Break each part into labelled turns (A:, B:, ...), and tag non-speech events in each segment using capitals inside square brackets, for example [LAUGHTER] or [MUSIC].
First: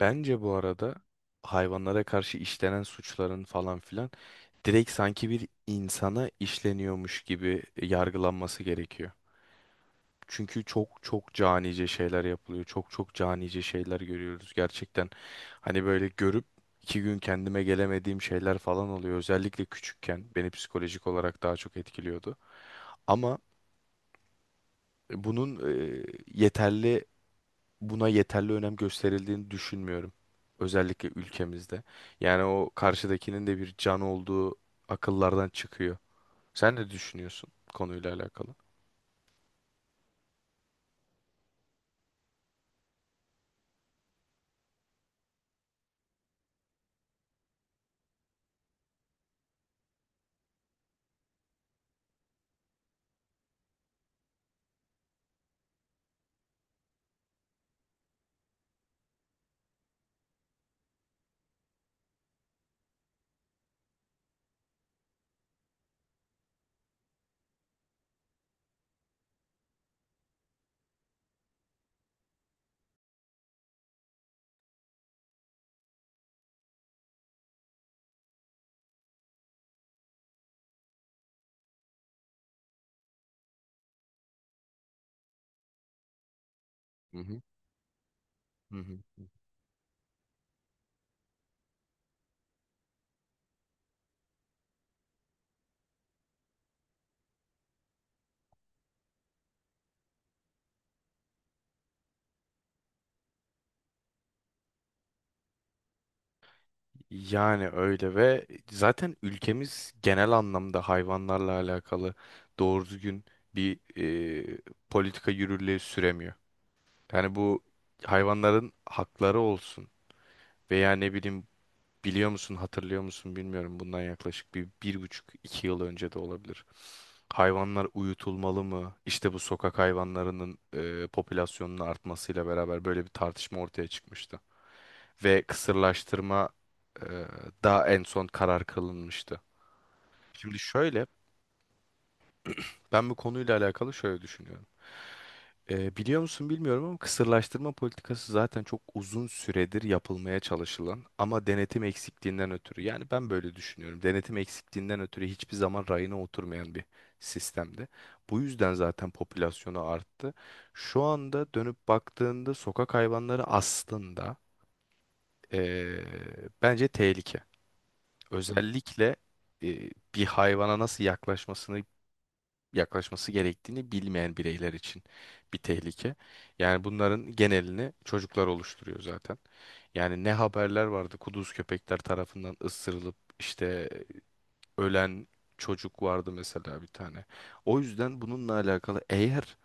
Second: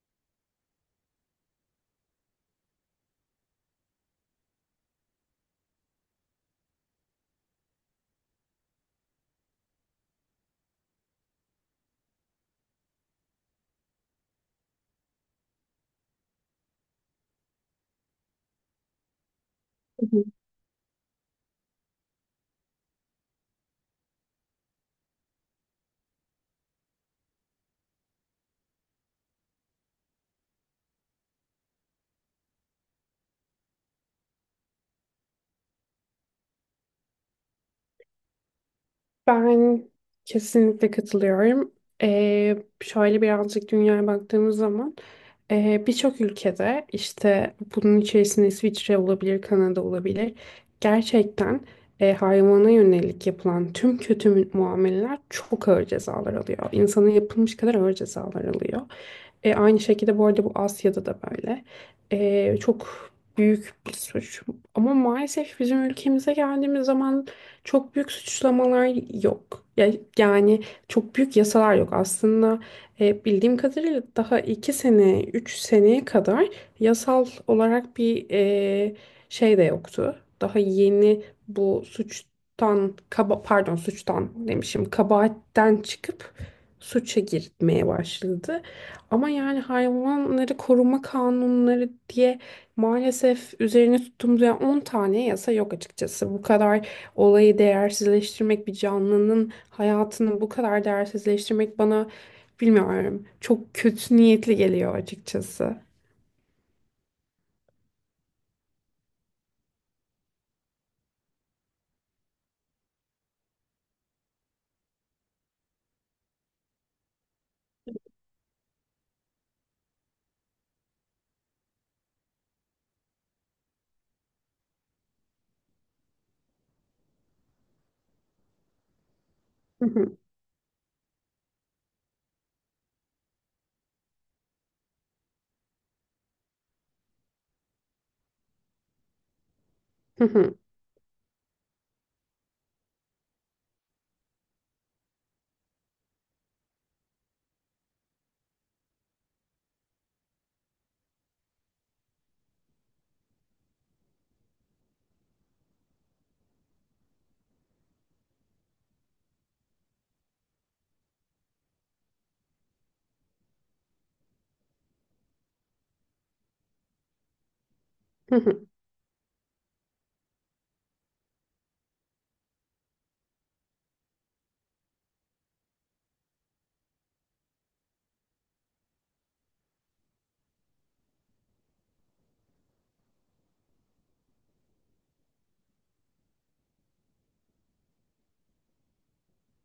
A: Bence bu arada hayvanlara karşı işlenen suçların falan filan direkt sanki bir insana işleniyormuş gibi yargılanması gerekiyor. Çünkü çok çok canice şeyler yapılıyor. Çok çok canice şeyler görüyoruz gerçekten. Hani böyle görüp 2 gün kendime gelemediğim şeyler falan oluyor. Özellikle küçükken beni psikolojik olarak daha çok etkiliyordu. Ama bunun e, yeterli buna yeterli önem gösterildiğini düşünmüyorum. Özellikle ülkemizde. Yani o karşıdakinin de bir can olduğu akıllardan çıkıyor. Sen ne düşünüyorsun konuyla alakalı?
B: Ben kesinlikle katılıyorum. Ee, Şöyle birazcık dünyaya baktığımız zaman birçok ülkede işte bunun içerisinde İsviçre olabilir, Kanada olabilir. Gerçekten hayvana yönelik yapılan tüm muameleler çok ağır cezalar alıyor. İnsana yapılmış kadar ağır cezalar alıyor. Aynı şekilde bu arada bu Asya'da da böyle. Çok büyük bir suç. Ama maalesef bizim ülkemize geldiğimiz zaman çok büyük suçlamalar yok. Yani çok büyük yasalar yok. Aslında bildiğim kadarıyla daha 2 sene, 3 seneye kadar yasal olarak bir şey de yoktu. Daha yeni bu suçtan, kaba, pardon suçtan demişim, kabahatten çıkıp
A: Hı
B: suça
A: hı.
B: girmeye başladı.
A: Hı hı.
B: Ama yani hayvanları koruma kanunları diye maalesef üzerine tuttuğumuz yani 10 tane yasa yok açıkçası. Bu kadar olayı değersizleştirmek, bir canlının hayatını bu kadar değersizleştirmek bana bilmiyorum. Çok kötü niyetli geliyor açıkçası.
A: Yani öyle ve zaten ülkemiz genel anlamda hayvanlarla alakalı doğru düzgün bir e, politika yürürlüğe süremiyor. Yani bu hayvanların hakları olsun veya ne bileyim. Biliyor musun, hatırlıyor musun bilmiyorum. Bundan yaklaşık bir, 1,5, 2 yıl önce de olabilir. Hayvanlar uyutulmalı mı? İşte bu sokak
B: [LAUGHS]
A: hayvanlarının popülasyonunun artmasıyla beraber böyle bir tartışma ortaya çıkmıştı. Ve kısırlaştırma e, da en son karar kılınmıştı.
B: Hı hı,
A: Şimdi şöyle, ben bu konuyla alakalı şöyle düşünüyorum. Biliyor musun bilmiyorum ama kısırlaştırma politikası zaten çok uzun süredir yapılmaya çalışılan ama denetim eksikliğinden ötürü, yani ben böyle düşünüyorum. Denetim eksikliğinden ötürü hiçbir zaman rayına oturmayan bir sistemdi. Bu yüzden zaten popülasyonu arttı. Şu anda dönüp baktığında sokak hayvanları aslında ee, bence tehlike.
B: hı hı, hı
A: Özellikle bir hayvana nasıl yaklaşması gerektiğini bilmeyen bireyler için bir tehlike. Yani bunların genelini çocuklar oluşturuyor zaten. Yani ne haberler vardı kuduz köpekler tarafından ısırılıp işte ölen çocuk vardı mesela bir tane. O yüzden bununla alakalı eğer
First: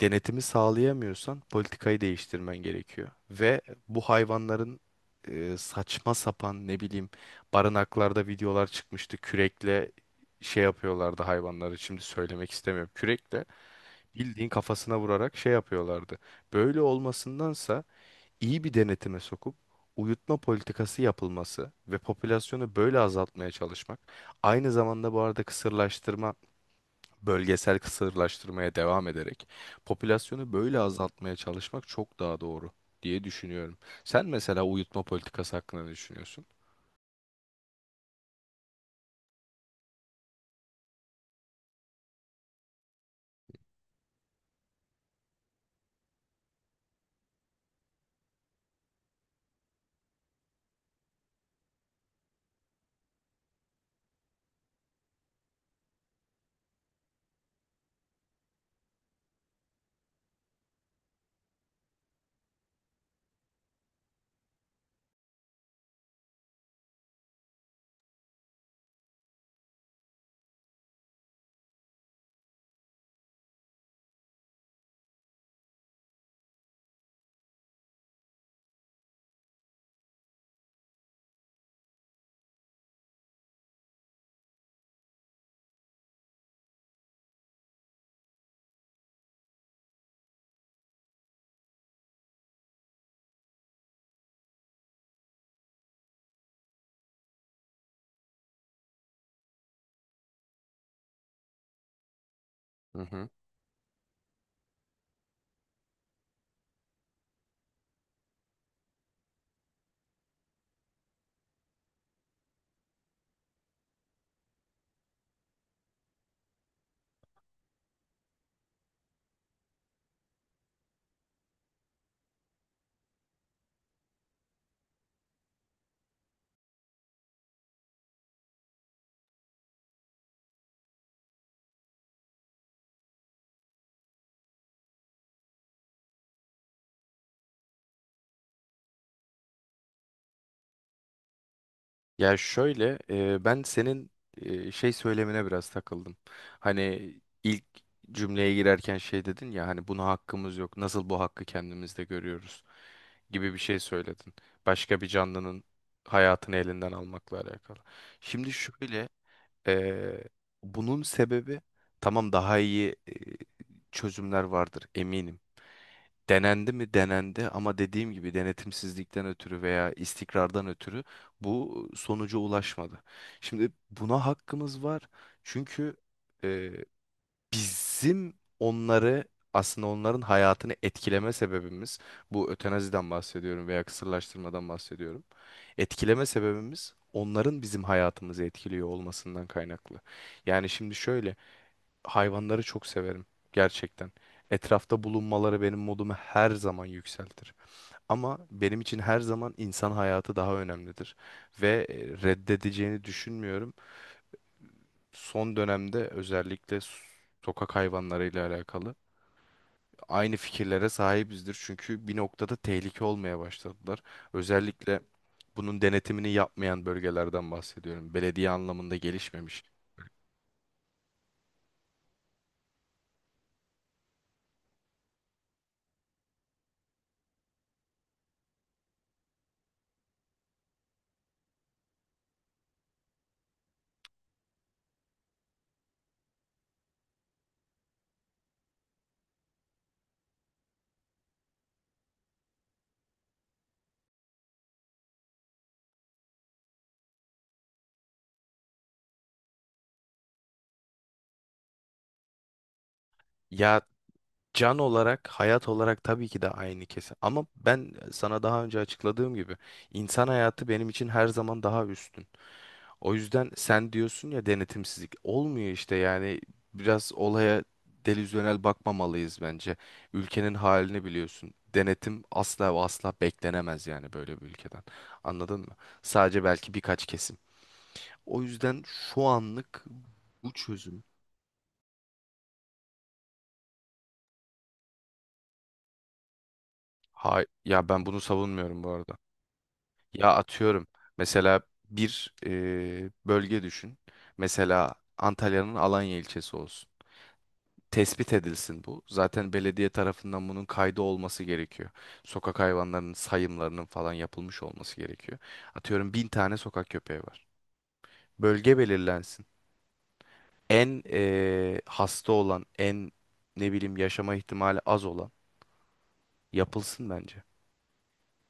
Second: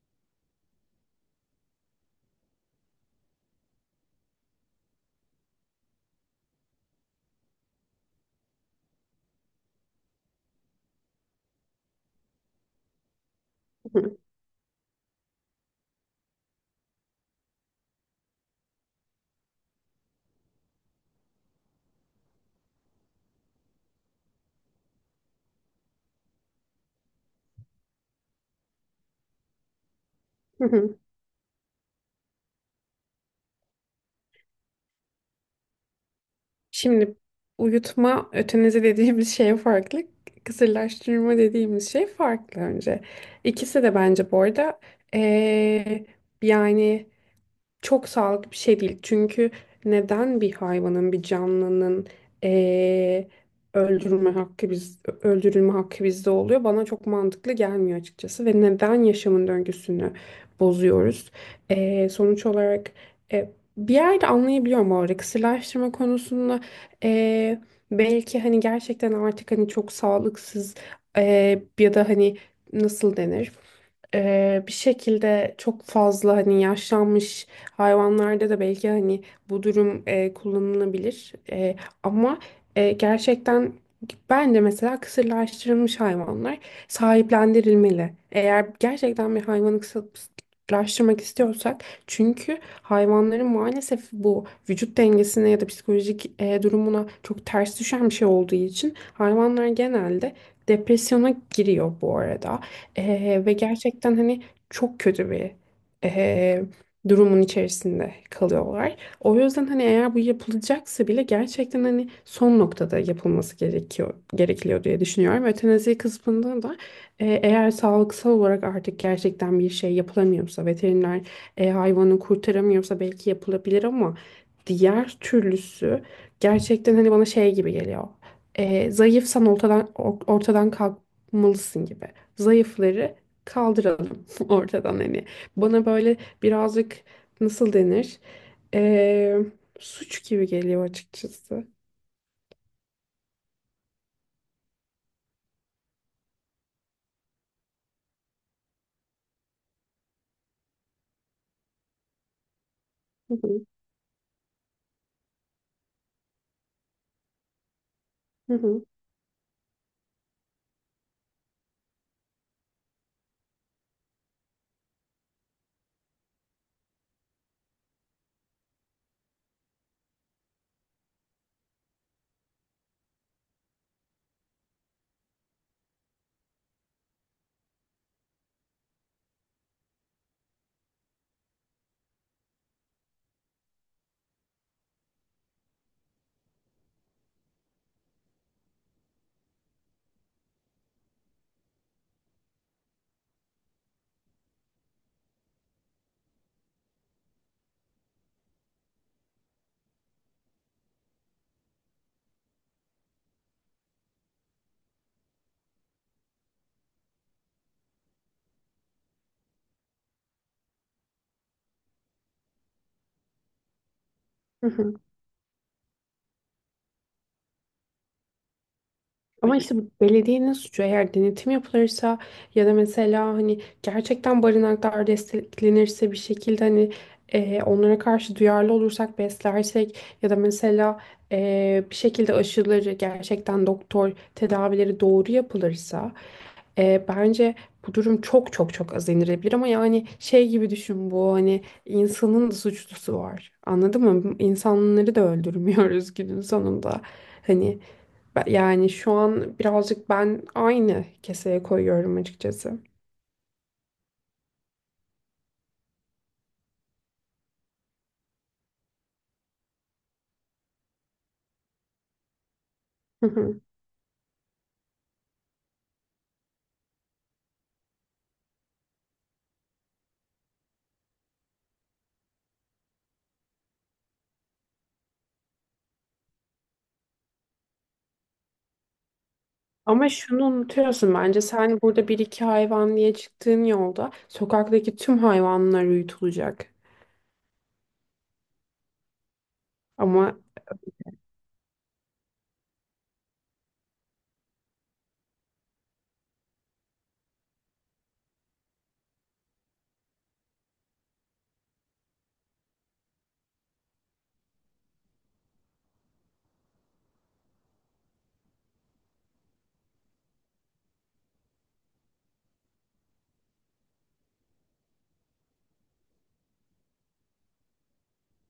A: denetimi sağlayamıyorsan politikayı değiştirmen gerekiyor. Ve bu hayvanların saçma sapan ne bileyim barınaklarda videolar çıkmıştı. Kürekle şey yapıyorlardı hayvanları. Şimdi söylemek istemiyorum. Kürekle
B: hı,
A: bildiğin kafasına vurarak şey yapıyorlardı. Böyle olmasındansa iyi bir denetime sokup uyutma politikası yapılması ve popülasyonu böyle azaltmaya çalışmak. Aynı zamanda bu arada kısırlaştırma, bölgesel kısırlaştırmaya devam ederek popülasyonu
B: hı hı,
A: böyle
B: hı.
A: azaltmaya çalışmak çok daha doğru diye düşünüyorum. Sen mesela uyutma politikası hakkında ne düşünüyorsun?
B: Şimdi uyutma ötenizi dediğimiz şey farklı. Kısırlaştırma dediğimiz şey farklı önce. İkisi de bence bu arada eee, yani çok sağlıklı bir şey değil. Çünkü neden bir hayvanın, bir canlının eee, öldürme hakkı biz öldürülme hakkı bizde oluyor? Bana çok mantıklı gelmiyor açıkçası ve neden yaşamın döngüsünü bozuyoruz? Sonuç olarak e, bir yerde anlayabiliyorum bu arada kısırlaştırma konusunda eee, belki hani gerçekten artık hani çok sağlıksız ya da hani nasıl denir? Bir şekilde çok fazla hani yaşlanmış hayvanlarda da belki hani bu durum kullanılabilir. Ama gerçekten bence mesela kısırlaştırılmış hayvanlar sahiplendirilmeli. Eğer gerçekten bir hayvanı kısırlaştırmak istiyorsak çünkü hayvanların maalesef bu vücut dengesine ya da psikolojik durumuna çok ters düşen bir şey olduğu için hayvanlar genelde depresyona giriyor bu arada.
A: Hı hı.
B: Ve gerçekten hani çok kötü bir e, durumun içerisinde kalıyorlar. O yüzden hani eğer bu yapılacaksa bile gerçekten hani son noktada yapılması gerekiyor diye düşünüyorum. Ötenazi kısmında da eğer sağlıksal olarak artık gerçekten bir şey yapılamıyorsa veteriner hayvanı kurtaramıyorsa belki yapılabilir ama diğer türlüsü gerçekten hani bana şey gibi geliyor. Zayıfsan ortadan kalkmalısın gibi. Zayıfları kaldıralım [LAUGHS] ortadan hani. Bana böyle birazcık nasıl denir? Ee, Suç gibi geliyor açıkçası.
A: Ya şöyle, ben senin şey söylemine biraz takıldım. Hani ilk cümleye girerken şey dedin ya, hani buna hakkımız yok. Nasıl bu hakkı kendimizde görüyoruz
B: Hı
A: gibi bir
B: hı,
A: şey söyledin. Başka bir canlının hayatını elinden almakla alakalı. Şimdi
B: hı hı,
A: şöyle. Ee, bunun sebebi, tamam, daha iyi çözümler vardır eminim. Denendi mi denendi, ama dediğim gibi denetimsizlikten ötürü veya istikrardan ötürü bu sonuca ulaşmadı. Şimdi buna hakkımız var, çünkü bizim onları aslında onların hayatını etkileme sebebimiz, bu ötenaziden bahsediyorum veya kısırlaştırmadan bahsediyorum. Etkileme sebebimiz onların bizim hayatımızı etkiliyor olmasından kaynaklı. Yani şimdi şöyle, hayvanları çok severim gerçekten. Etrafta bulunmaları benim modumu her zaman yükseltir. Ama benim için her zaman insan hayatı daha önemlidir ve reddedeceğini düşünmüyorum. Son dönemde özellikle sokak hayvanlarıyla alakalı aynı fikirlere sahibizdir. Çünkü bir noktada tehlike olmaya başladılar.
B: hı hı.
A: Özellikle bunun denetimini yapmayan bölgelerden bahsediyorum. Belediye anlamında
B: Ama
A: gelişmemiş.
B: işte bu belediyenin suçu eğer denetim yapılırsa ya da mesela hani gerçekten barınaklar desteklenirse bir şekilde hani onlara karşı duyarlı olursak beslersek ya da mesela bir şekilde aşıları gerçekten doktor tedavileri doğru yapılırsa bence bu durum çok az indirilebilir ama yani şey gibi düşün bu hani insanın da suçlusu var anladın mı? İnsanları da öldürmüyoruz günün sonunda hani. Yani şu an birazcık ben aynı keseye koyuyorum açıkçası.
A: Ya, can olarak, hayat olarak tabii ki de aynı kesin. Ama ben sana daha önce açıkladığım gibi insan hayatı benim için her zaman daha üstün. O
B: Hı
A: yüzden
B: hı.
A: sen diyorsun ya denetimsizlik olmuyor işte, yani biraz olaya delüzyonel bakmamalıyız bence. Ülkenin halini biliyorsun. Denetim asla ve asla beklenemez yani böyle bir ülkeden. Anladın mı? Sadece belki birkaç kesim. O yüzden şu anlık
B: Ama şunu
A: bu çözüm.
B: unutuyorsun bence sen burada bir iki hayvan diye çıktığın yolda sokaktaki tüm hayvanlar uyutulacak.
A: Hay ya, ben bunu savunmuyorum bu arada. Ya
B: Ama
A: atıyorum, mesela bir bölge düşün. Mesela Antalya'nın Alanya ilçesi olsun. Tespit edilsin bu. Zaten belediye tarafından bunun kaydı olması gerekiyor. Sokak hayvanlarının sayımlarının falan yapılmış olması gerekiyor. Atıyorum 1000 tane sokak köpeği var. Bölge belirlensin. En hasta olan, en ne bileyim yaşama ihtimali az olan yapılsın bence.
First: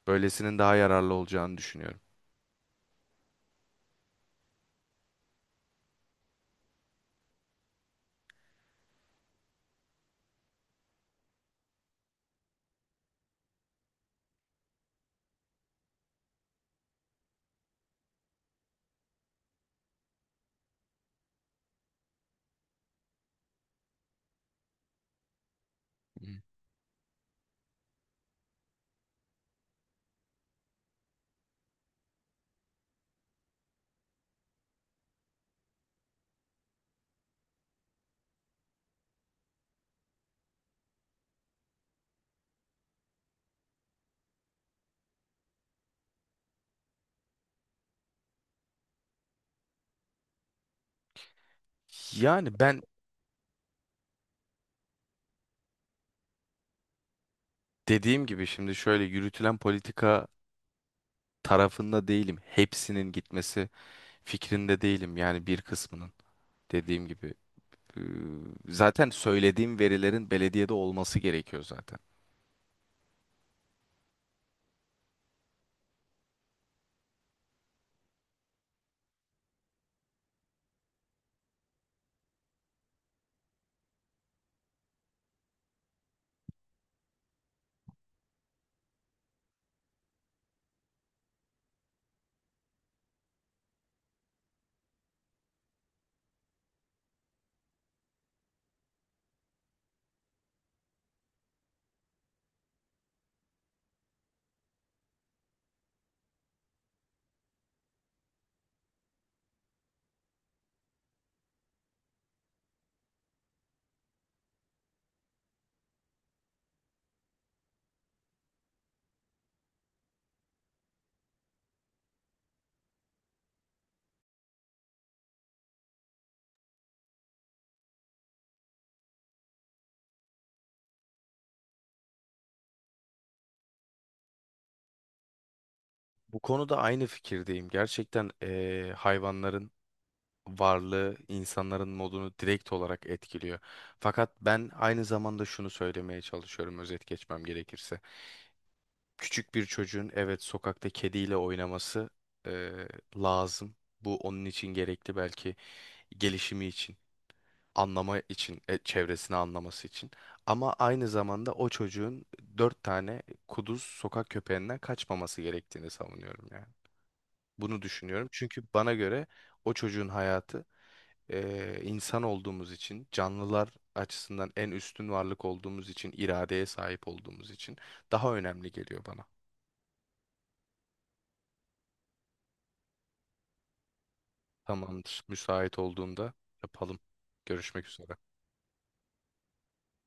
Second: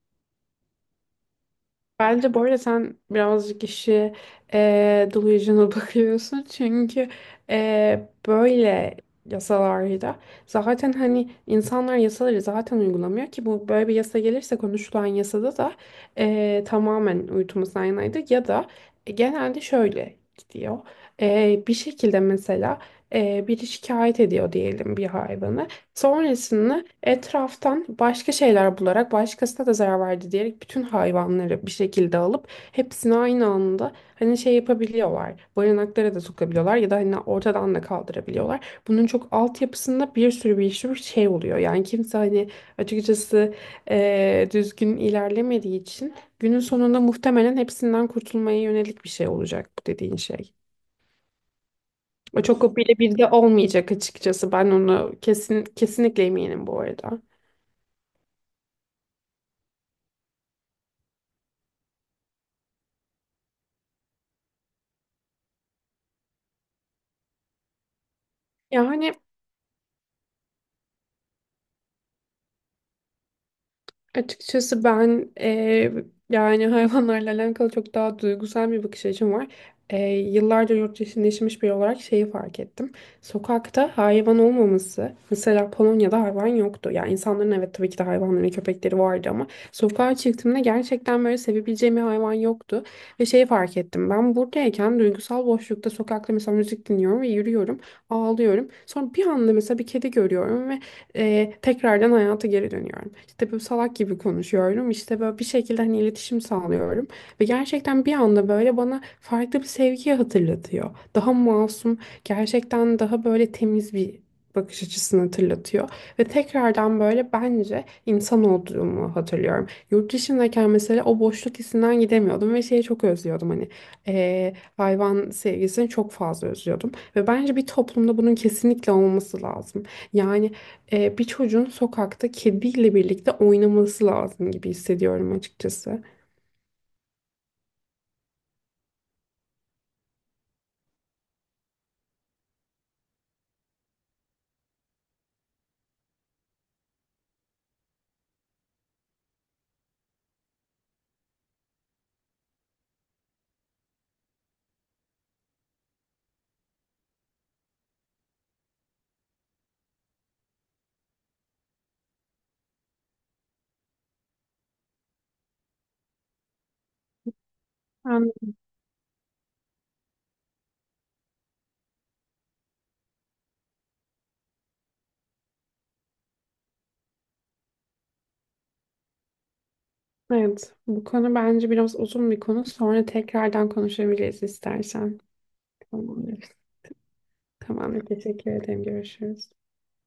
A: Böylesinin daha yararlı olacağını düşünüyorum.
B: bence bu arada sen birazcık işi delusional [LAUGHS] bakıyorsun. Çünkü böyle yasalarda zaten hani insanlar yasaları zaten uygulamıyor ki bu böyle bir yasa gelirse konuşulan yasada da tamamen uyutulması yanaydı ya da genelde şöyle gidiyor. Bir şekilde mesela biri şikayet ediyor diyelim bir hayvanı.
A: Hı.
B: Sonrasında etraftan başka şeyler bularak başkasına da zarar verdi diyerek bütün hayvanları bir şekilde alıp hepsini aynı anda hani şey yapabiliyorlar. Barınaklara da sokabiliyorlar ya da hani ortadan da kaldırabiliyorlar. Bunun çok altyapısında bir sürü şey oluyor. Yani kimse hani açıkçası düzgün ilerlemediği için günün sonunda muhtemelen hepsinden kurtulmaya yönelik bir şey olacak bu dediğin şey. O
A: Yani
B: çok o
A: ben
B: birebir de olmayacak açıkçası. Ben onu kesinlikle eminim bu arada.
A: dediğim gibi şimdi şöyle, yürütülen politika tarafında değilim. Hepsinin gitmesi fikrinde değilim, yani bir kısmının, dediğim gibi. Ee,
B: Ya
A: Zaten
B: hani
A: söylediğim verilerin belediyede olması gerekiyor zaten.
B: açıkçası ben, yani hayvanlarla alakalı çok daha duygusal bir bakış açım var. Yıllarca yurt dışında yaşamış biri olarak şeyi fark ettim. Sokakta hayvan olmaması, mesela Polonya'da hayvan yoktu. Yani insanların evet tabii ki de hayvanları ve köpekleri vardı ama sokağa çıktığımda gerçekten böyle sevebileceğim bir hayvan yoktu. Ve şeyi fark ettim. Ben buradayken duygusal boşlukta sokakta mesela müzik dinliyorum ve yürüyorum, ağlıyorum. Sonra bir anda mesela bir kedi görüyorum ve tekrardan hayata geri dönüyorum. İşte böyle salak gibi konuşuyorum. İşte böyle bir şekilde hani iletişim sağlıyorum. Ve gerçekten bir anda böyle bana farklı bir sevgiyi hatırlatıyor. Daha masum, gerçekten daha böyle temiz bir bakış açısını hatırlatıyor. Ve tekrardan böyle bence insan olduğumu hatırlıyorum. Yurt dışındayken mesela o boşluk hissinden gidemiyordum ve şeyi çok özlüyordum hani hayvan sevgisini çok fazla özlüyordum. Ve bence bir toplumda bunun kesinlikle olması lazım. Yani bir çocuğun sokakta kediyle birlikte oynaması lazım gibi hissediyorum açıkçası.
A: Bu konuda aynı fikirdeyim. Gerçekten hayvanların varlığı insanların modunu direkt olarak etkiliyor. Fakat ben aynı zamanda şunu söylemeye çalışıyorum, özet geçmem gerekirse. Küçük bir çocuğun evet sokakta kediyle oynaması eee, lazım. Bu onun için gerekli belki, gelişimi için. Anlama için, çevresini anlaması için. Ama aynı zamanda o çocuğun dört tane kuduz sokak köpeğinden kaçmaması gerektiğini savunuyorum yani. Bunu düşünüyorum.
B: Yani,
A: Çünkü bana göre o çocuğun hayatı, insan olduğumuz için, canlılar açısından en üstün varlık olduğumuz için, iradeye sahip olduğumuz için daha önemli geliyor bana.
B: evet, bu konu bence biraz uzun bir konu. Sonra tekrardan konuşabiliriz istersen.
A: Tamamdır. Müsait olduğunda
B: Tamamdır.
A: yapalım. Görüşmek
B: Tamamdır.
A: üzere.
B: Teşekkür ederim. Görüşürüz.